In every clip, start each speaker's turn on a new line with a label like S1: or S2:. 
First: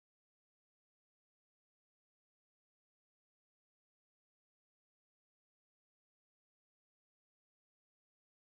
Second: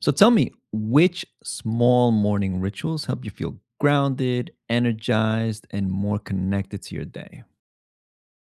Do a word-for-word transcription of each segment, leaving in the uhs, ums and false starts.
S1: So tell me, which small morning rituals help you feel grounded, energized, and more connected to your day?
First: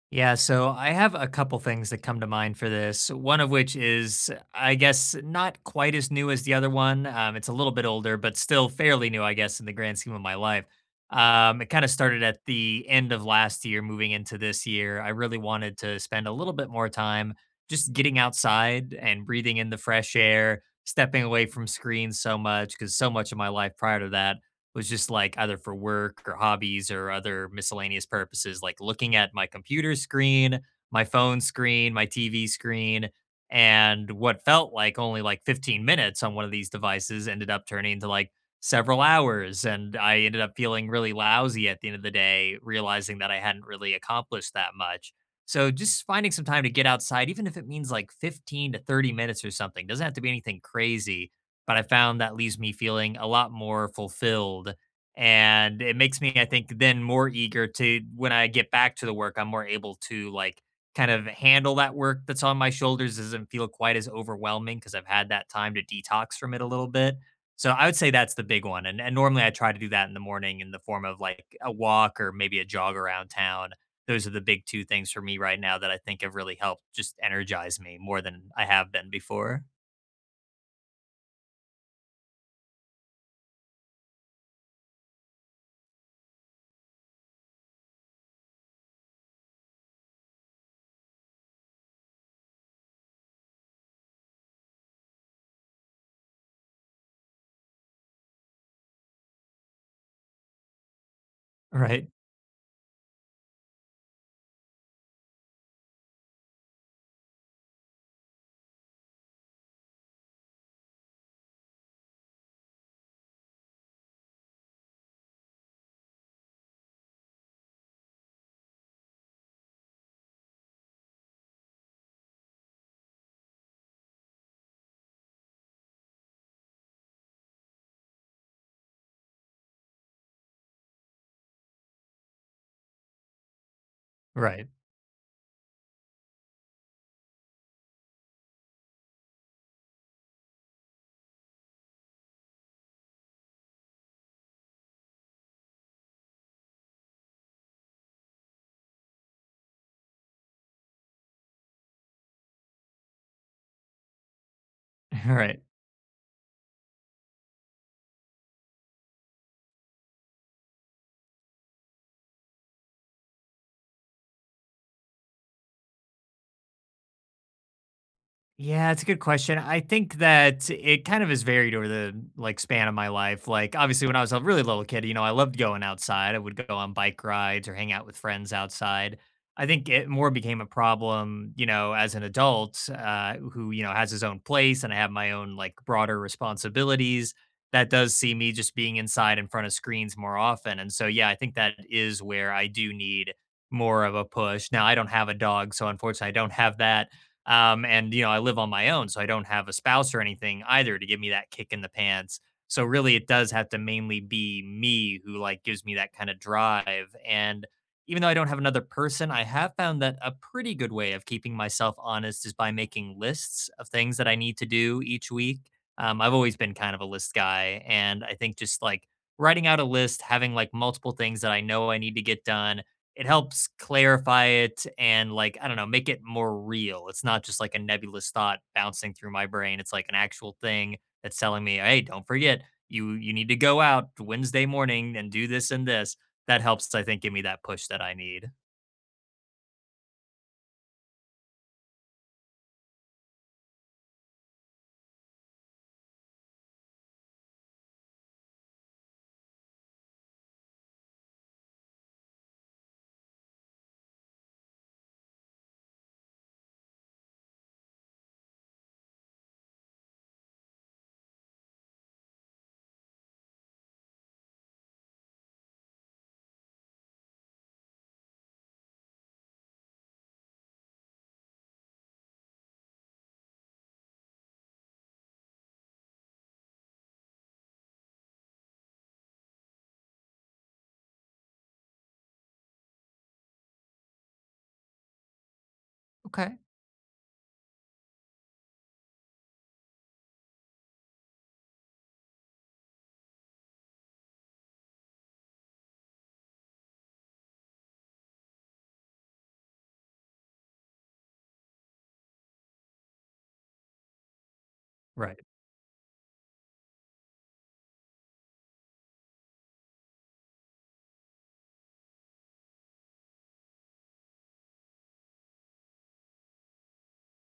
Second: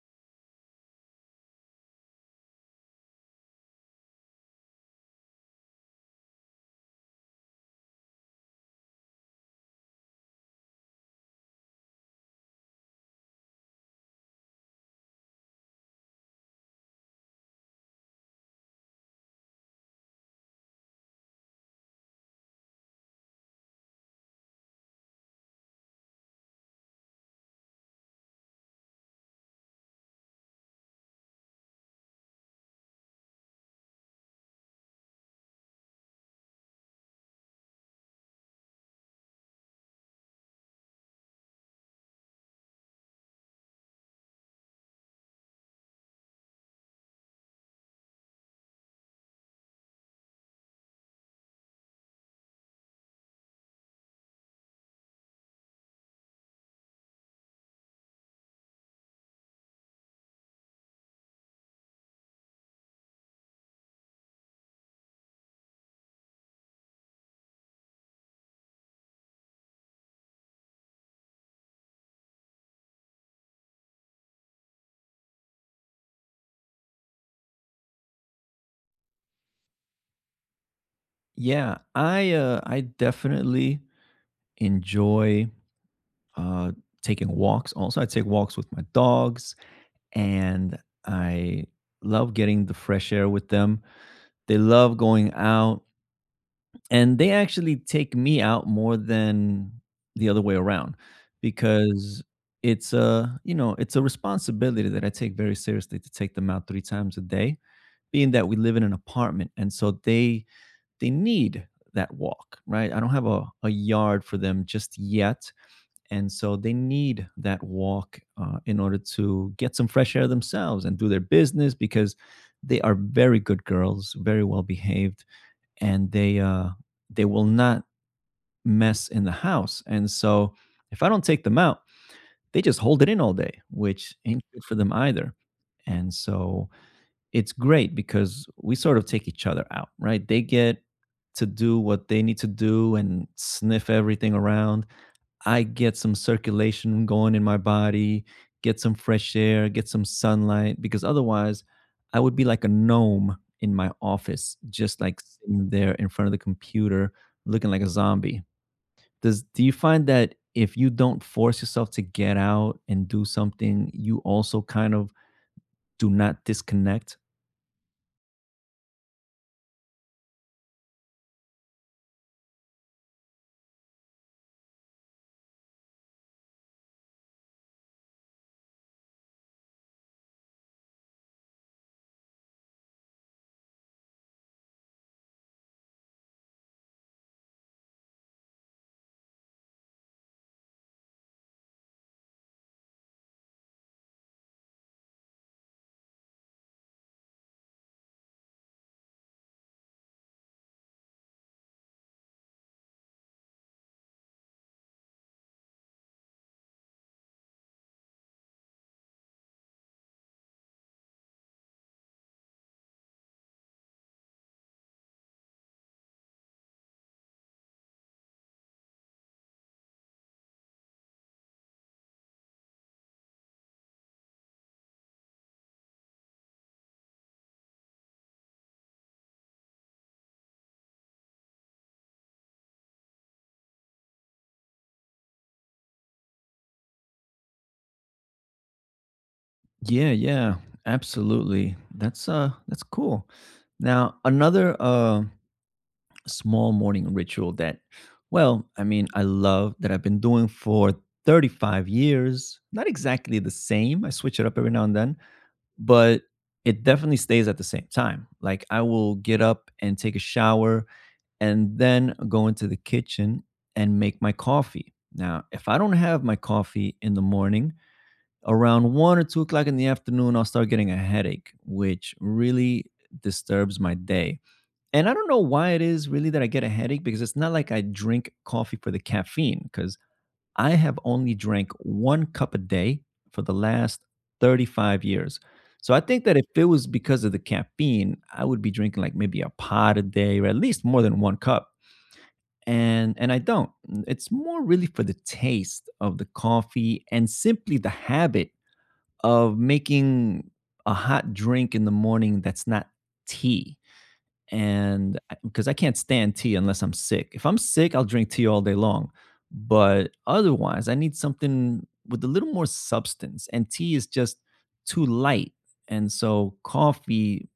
S2: Yeah, so I have a couple things that come to mind for this. One of which is, I guess, not quite as new as the other one. Um, it's a little bit older, but still fairly new, I guess, in the grand scheme of my life. Um, it kind of started at the end of last year, moving into this year. I really wanted to spend a little bit more time just getting outside and breathing in the fresh air, stepping away from screens so much, because so much of my life prior to that was just like either for work or hobbies or other miscellaneous purposes, like looking at my computer screen, my phone screen, my T V screen, and what felt like only like fifteen minutes on one of these devices ended up turning into like several hours. And I ended up feeling really lousy at the end of the day, realizing that I hadn't really accomplished that much. So just finding some time to get outside, even if it means like fifteen to thirty minutes or something, doesn't have to be anything crazy, but I found that leaves me feeling a lot more fulfilled. And it makes me, I think, then more eager to when I get back to the work, I'm more able to like kind of handle that work that's on my shoulders. Doesn't feel quite as overwhelming because I've had that time to detox from it a little bit. So I would say that's the big one. And, and normally I try to do that in the morning in the form of like a walk or maybe a jog around town. Those are the big two things for me right now that I think have really helped just energize me more than I have been before.
S1: Yeah, I uh, I definitely enjoy uh, taking walks. Also, I take walks with my dogs, and I love getting the fresh air with them. They love going out. And they actually take me out more than the other way around
S2: Right.
S1: because it's a, you know, it's a responsibility that I take very seriously to take them out three times a day, being that we live in an apartment and so they they need that walk, right? I don't have a a yard for them just yet, and so they need that walk, uh, in order to get some fresh air themselves and do their business because they are very good girls, very well behaved, and they, uh, they will not mess in the house. And so if I don't take them out, they just hold it in all day, which ain't good
S2: Right.
S1: for them either. And so it's great because we sort of take each other out, right? They get to do what they need to do and sniff everything around. I get some circulation going in my body, get some fresh air, get some sunlight, because otherwise I would be like a gnome in my office, just like
S2: Right.
S1: sitting there in front of the computer looking like a zombie. Does do you find that if you don't force yourself to get out and do something, you also kind of do not disconnect?
S2: Yeah, it's a good question. I think that it kind of is varied over the like span of my life. Like obviously when I was a really little kid, you know, I loved going outside. I would go on bike rides or hang out with friends outside. I think it more became a problem, you know, as an adult uh, who, you know, has his own place and I have my own like broader responsibilities. That does see me just being inside in front of screens more often. And so, yeah, I think that is where I do need more of a push. Now, I don't have a dog. So, unfortunately, I don't have that. Um, and you know, I live on my own, so I don't have a spouse or anything either to give me that kick in the pants. So really, it does have to mainly be me who like gives me that kind of drive. And even though I don't have another person, I have found that a pretty good way of keeping myself honest is by making lists of things that I need to do each week. Um, I've always been kind of a list guy, and I think just like writing out a list, having like multiple things that I know I need to get done, it helps clarify it and like I don't know, make it more real. It's not just like a nebulous thought bouncing through my brain. It's like an actual thing that's telling me, "Hey, don't forget you you need to go out Wednesday morning and do this and this." That helps I think give me that push that I need.
S1: Yeah, yeah, absolutely. That's uh that's cool. Now, another uh small morning ritual that, well, I mean, I love, that I've been doing for thirty-five years. Not exactly the same. I switch it up every now and then, but it definitely stays at the same time. Like I will get up and take a shower and then go into the kitchen and make my coffee. Now, if I don't have my coffee in the morning, around one or two o'clock in the afternoon, I'll start getting a headache, which really disturbs my day. And I don't know why it is really that I get a headache, because it's not like I drink coffee for the caffeine, because I have only drank one cup a day for the last thirty-five years. So I think that if
S2: Okay.
S1: it was because of the caffeine, I would be drinking like maybe a pot a day or at least more than one cup, and and I don't. It's more really for the taste of the coffee and simply the habit of making a hot drink in the morning that's not tea, and
S2: Right.
S1: because I can't stand tea unless I'm sick. If I'm sick, I'll drink tea all day long, but otherwise, I need something with a little more substance, and tea is just too light. And so, coffee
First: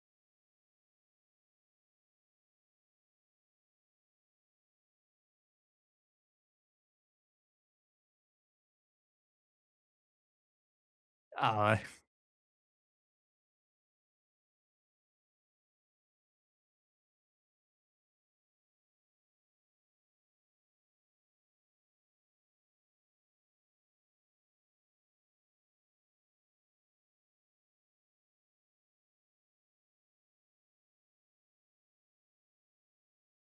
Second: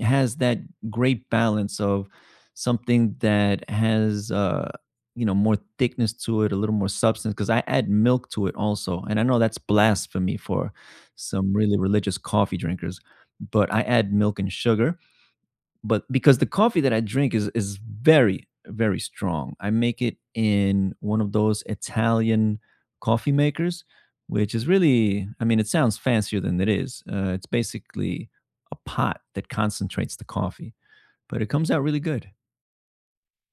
S1: has that great balance of something that has, uh, you know, more thickness to it, a little more substance. Because I add milk to it also, and I know that's blasphemy for some
S2: Uh,
S1: really religious coffee drinkers, but I add milk and sugar, but because the coffee that I drink is is very very strong. I make it in one of those Italian coffee makers, which is really, I mean, it sounds fancier than it is. Uh, it's basically a pot that concentrates the coffee, but it comes out really good.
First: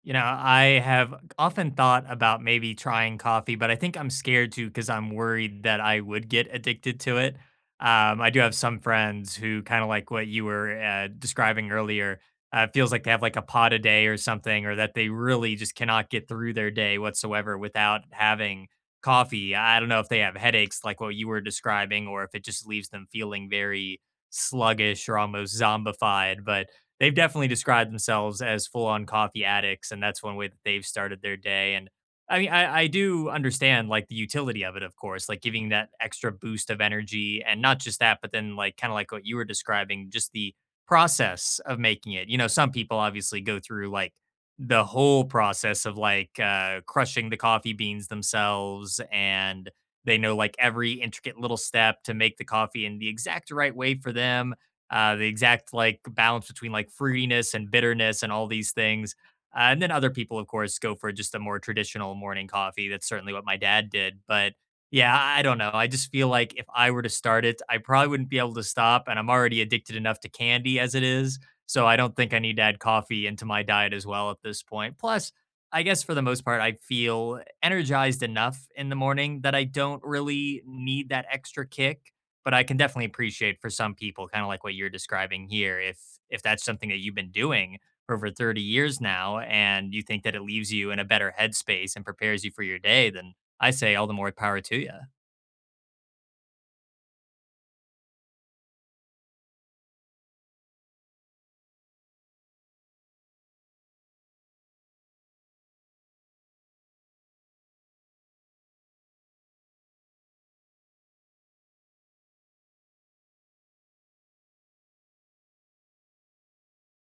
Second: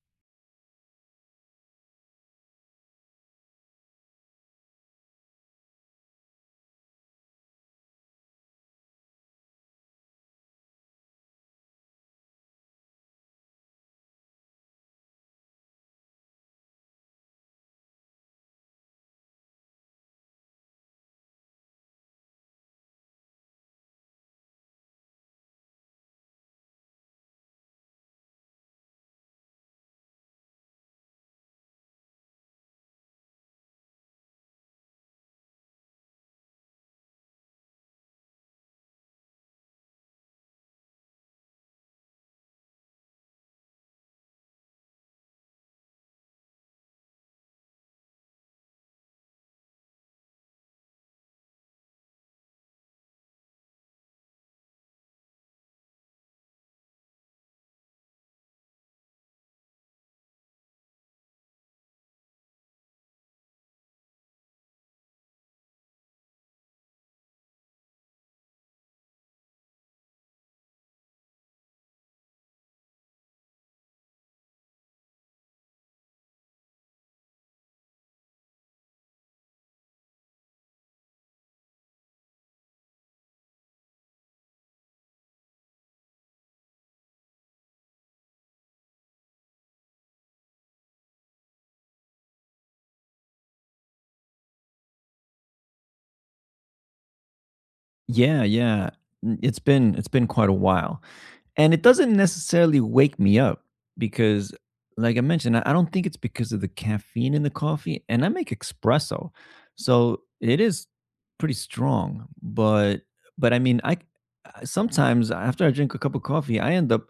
S2: You know, I have often thought about maybe trying coffee, but I think I'm scared to because I'm worried that I would get addicted to it. Um, I do have some friends who kind of like what you were uh, describing earlier. Uh, feels like they have like a pot a day or something, or that they really just cannot get through their day whatsoever without having coffee. I don't know if they have headaches like what you were describing, or if it just leaves them feeling very sluggish or almost zombified. But they've definitely described themselves as full on coffee addicts, and that's one way that they've started their day. And I mean, I, I do understand like the utility of it, of course, like giving that extra boost of energy, and not just that, but then like kind of like what you were describing, just the process of making it. You know, some people obviously go through like the whole process of like uh, crushing the coffee beans themselves and they know like every intricate little step to make the coffee in the exact right way for them, uh, the exact like balance between like fruitiness and bitterness and all these things. Uh, and then other people, of course, go for just a more traditional morning coffee. That's certainly what my dad did. But yeah, I I don't know. I just feel like if I were to start it, I probably wouldn't be able to stop. And I'm already addicted enough to candy as it is. So I don't think I need to add coffee into my diet as well at this point. Plus, I guess for the most part, I feel energized enough in the morning that I don't really need that extra kick, but I can definitely appreciate for some people, kind of like what you're describing here, if if that's something that you've been doing for over thirty years now and you think that it leaves you in a better headspace and prepares you for your day, then I say all the more power to you.
S1: Yeah, yeah. N- It's been it's been quite a while. And it doesn't necessarily wake me up because, like I mentioned, I I don't think it's because of the caffeine in the coffee. And I make espresso, so it is pretty strong. But but I mean, I c- I- sometimes after I drink a cup of coffee, I end up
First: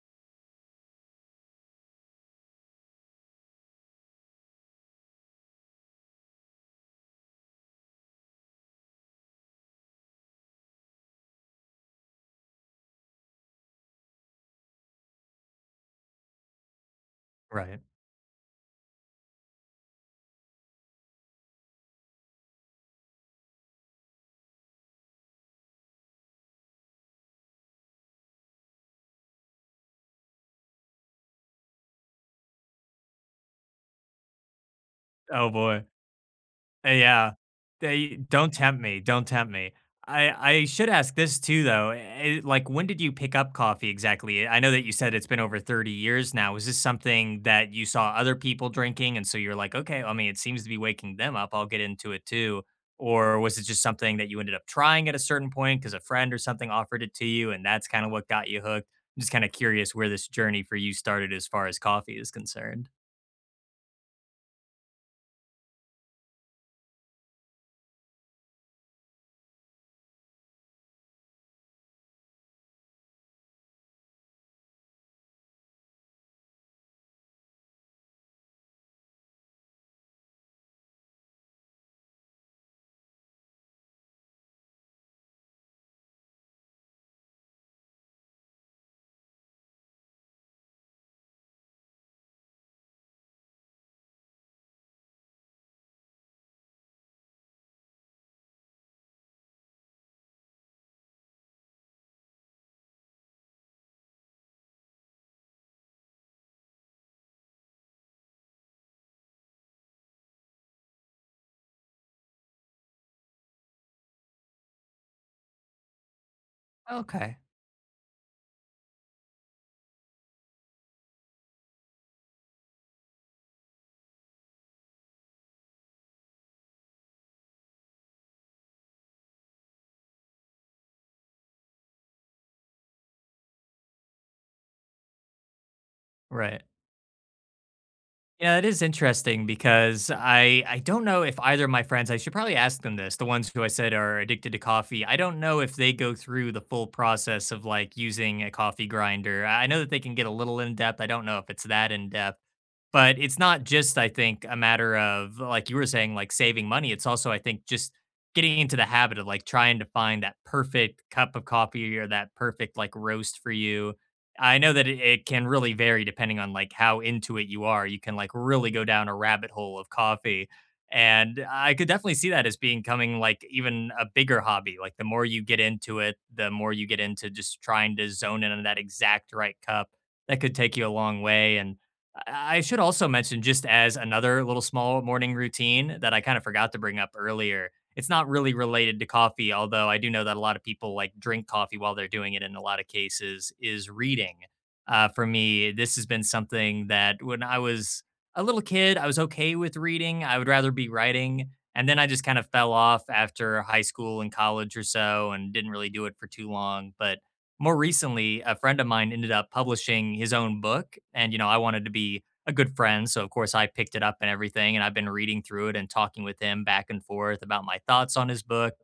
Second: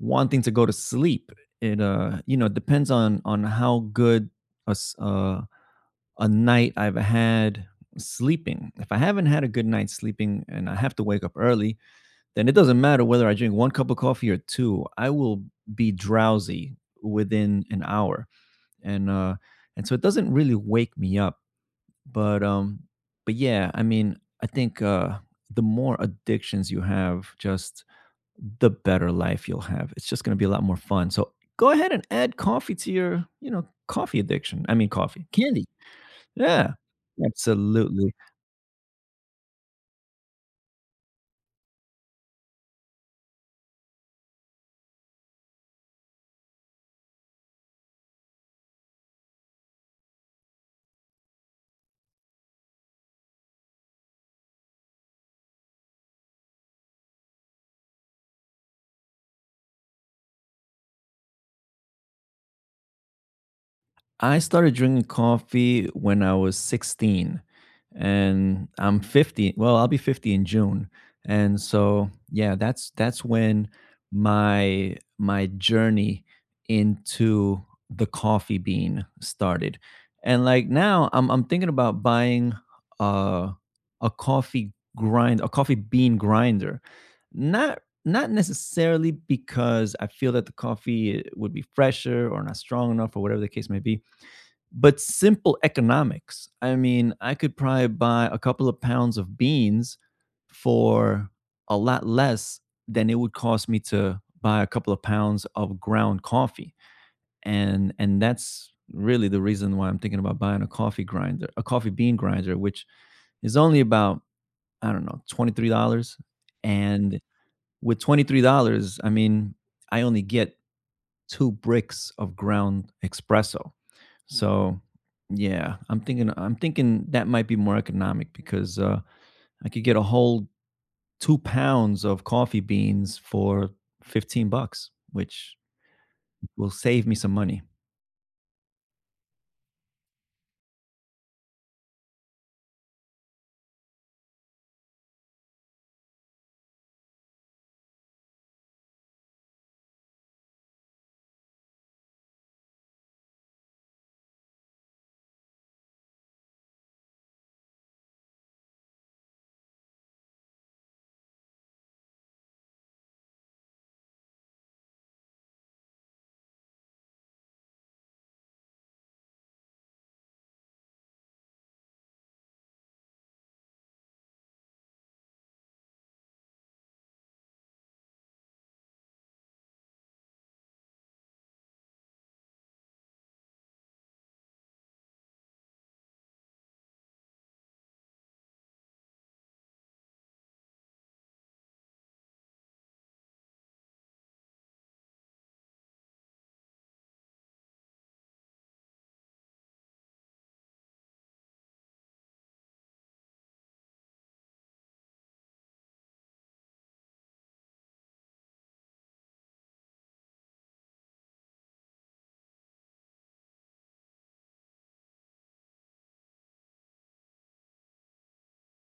S1: wanting to go to sleep. It uh, you know, it depends on on how good a s- uh, a night I've had sleeping. If I haven't had a good night sleeping and I have to wake up early, then it doesn't matter whether I drink one cup of coffee or two. I will be drowsy within
S2: Right.
S1: an hour, and uh, and so it doesn't really wake me up. But um, but yeah, I mean, I think uh, the more addictions you have, just the better life you'll have. It's just going to be a lot more fun. So go ahead and add coffee to your, you know, coffee addiction. I mean, coffee,
S2: Oh
S1: candy.
S2: boy.
S1: Yeah,
S2: Uh, yeah.
S1: absolutely.
S2: They don't tempt me, don't tempt me. I I should ask this too though, eh, like, when did you pick up coffee exactly? I know that you said it's been over thirty years now. Is this something that you saw other people drinking, and so you're like, "Okay, I mean, it seems to be waking them up, I'll get into it too," or was it just something that you ended up trying at a certain point because a friend or something offered it to you, and that's kinda what got you hooked? I'm just kinda curious where this journey for you started as far as coffee is concerned.
S1: I started drinking coffee when I was sixteen and I'm fifty. Well, I'll be fifty in June. And so, yeah, that's that's when my my journey into the coffee bean started. And like now I'm I'm thinking about buying uh a coffee grind, a coffee bean grinder. Not not necessarily because I feel that the coffee would be fresher or not strong enough or whatever the case may be, but simple economics. I mean, I could probably buy a couple of pounds of beans for a lot less than it would cost me to buy a couple of pounds of ground coffee. And and that's really the reason why I'm thinking about buying a coffee grinder, a coffee bean grinder, which is only about, I don't know, twenty-three dollars. And
S2: Okay.
S1: with twenty-three dollars I mean, I only get two bricks of ground espresso. So, yeah, I'm thinking I'm thinking that might be more economic because uh, I could get a whole two pounds of coffee beans for fifteen bucks, which
S2: Right.
S1: will save me some money.
S2: Yeah, that is interesting because I I don't know if either of my friends, I should probably ask them this, the ones who I said are addicted to coffee. I don't know if they go through the full process of like using a coffee grinder. I I know that they can get a little in depth. I don't know if it's that in depth. But it's not just, I think, a matter of, like you were saying, like saving money. It's also, I think, just getting into the habit of like trying to find that perfect cup of coffee or that perfect like roast for you. I know that it, it can really vary depending on like how into it you are. You can like really go down a rabbit hole of coffee. And I could definitely see that as being coming like even a bigger hobby. Like the more you get into it, the more you get into just trying to zone in on that exact right cup. That could take you a long way. And I I should also mention just as another little small morning routine that I kind of forgot to bring up earlier. It's not really related to coffee, although I do know that a lot of people like drink coffee while they're doing it in a lot of cases, is reading. Uh, for me, this has been something that when I was a little kid, I was okay with reading. I would rather be writing. And then I just kind of fell off after high school and college or so and didn't really do it for too long. But more recently, a friend of mine ended up publishing his own book. And, you know, I wanted to be a good friend. So, of course, I picked it up and everything. And I've been reading through it and talking with him back and forth about my thoughts on his book,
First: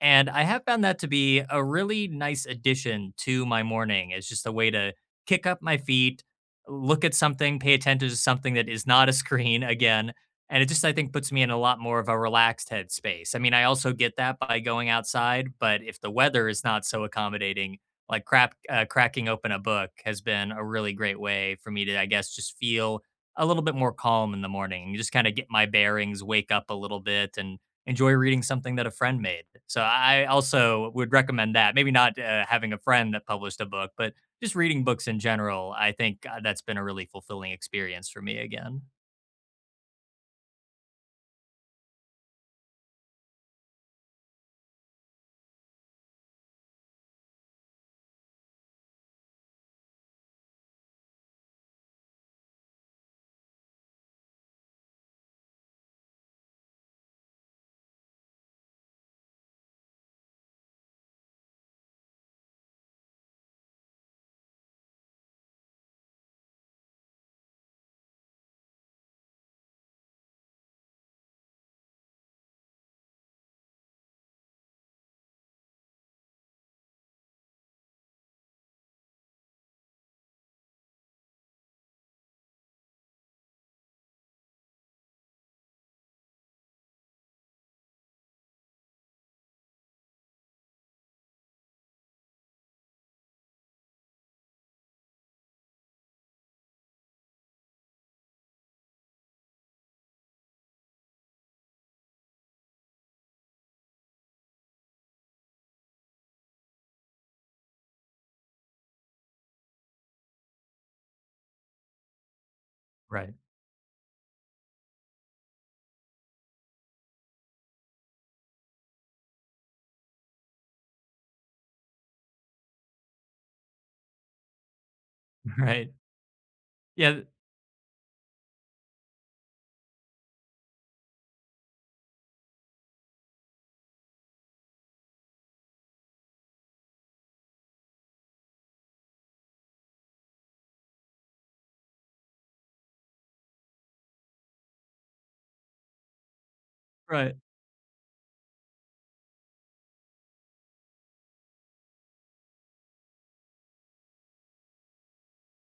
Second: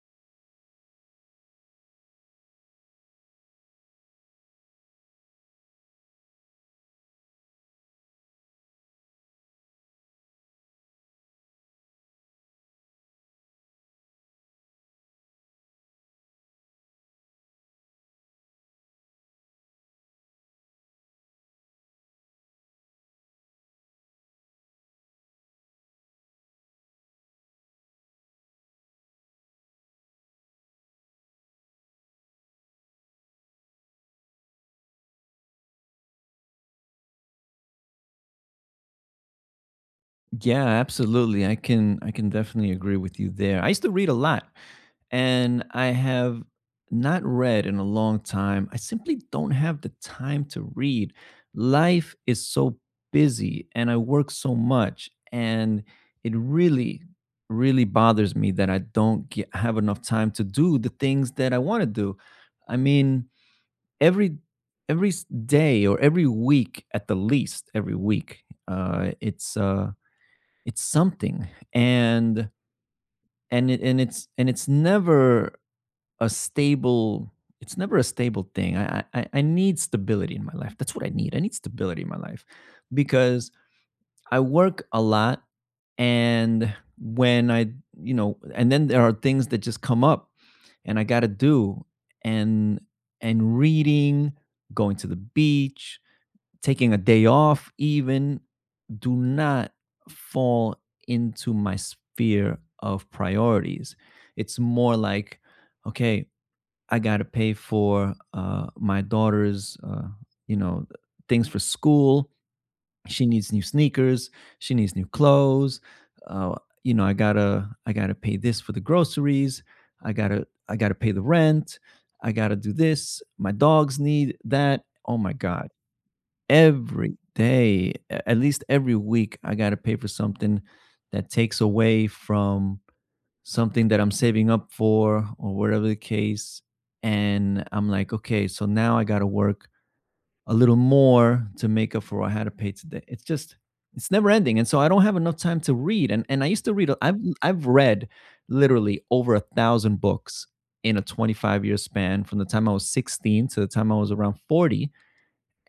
S2: and I have found that to be a really nice addition to my morning. It's just a way to kick up my feet, look at something, pay attention to something that is not a screen again. And it just, I think, puts me in a lot more of a relaxed headspace. I mean, I also get that by going outside, but if the weather is not so accommodating, like crap, uh, cracking open a book has been a really great way for me to, I guess, just feel a little bit more calm in the morning and just kind of get my bearings, wake up a little bit, and enjoy reading something that a friend made. So I also would recommend that. Maybe not uh, having a friend that published a book, but just reading books in general. I think uh, that's been a really fulfilling experience for me again.
S1: Yeah, absolutely. I can I can definitely agree with you there. I used to read a lot, and I have not read in a long time. I simply don't have the time to read. Life is so busy and I work so much, and it really really bothers me that I don't get, have enough time to do the things that I want to do. I mean, every every s- day or every week, at the least, every week, uh it's uh it's something, and and it, and it's and it's never a stable it's never a stable thing. I, I I need stability in my life. That's what I need. I need stability in my life because I work a lot, and when I, you know, and then there are things that just come up and I got to do, and and reading, going to the beach, taking a day off even, do not fall into my sphere of priorities. It's more like, okay, I got to pay for uh, my daughter's, uh, you know, things for school. She
S2: Right.
S1: needs new sneakers. She needs new clothes. Uh, you know, I gotta, I gotta pay this for the groceries. I gotta, I gotta pay the rent. I gotta do this. My dogs need that. Oh my god.
S2: Right.
S1: Every
S2: Yeah.
S1: day, a at least every week, I gotta pay for something that takes away from something that I'm saving up for, or whatever the case, and I'm like, "Okay, so now I gotta work a little more to make up for what I had to pay today." It's just it's never ending, and so I don't have enough time to read, and and I used to read a, I've
S2: Right.
S1: I've read literally over one thousand books in a twenty-five year span, from the time I was sixteen to the time I was around forty,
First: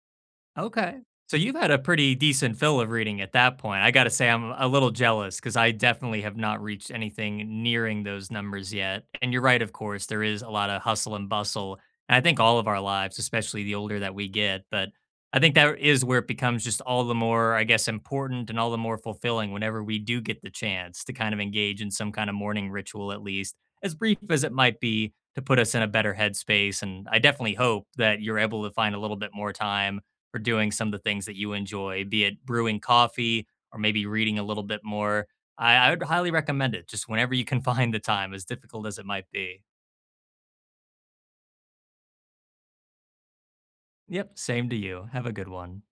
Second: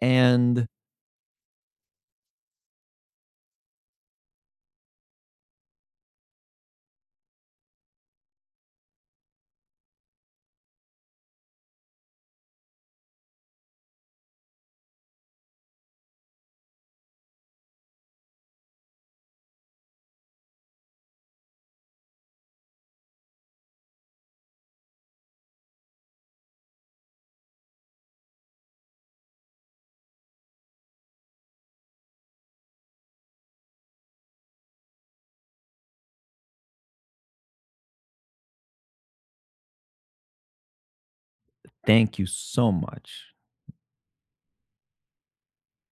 S1: and
S2: Okay. So you've had a pretty decent fill of reading at that point. I got to say, I'm a little jealous because I definitely have not reached anything nearing those numbers yet. And you're right, of course, there is a lot of hustle and bustle. And I think all of our lives, especially the older that we get. But I think that is where it becomes just all the more, I guess, important and all the more fulfilling whenever we do get the chance to kind of engage in some kind of morning ritual, at least as brief as it might be, to put us in a better headspace. And I definitely hope that you're able to find a little bit more time for doing some of the things that you enjoy, be it brewing coffee or maybe reading a little bit more. I, I would highly recommend it just whenever you can find the time, as difficult as it might be.
S1: thank you so much.
S2: Yep, same to you. Have a good one.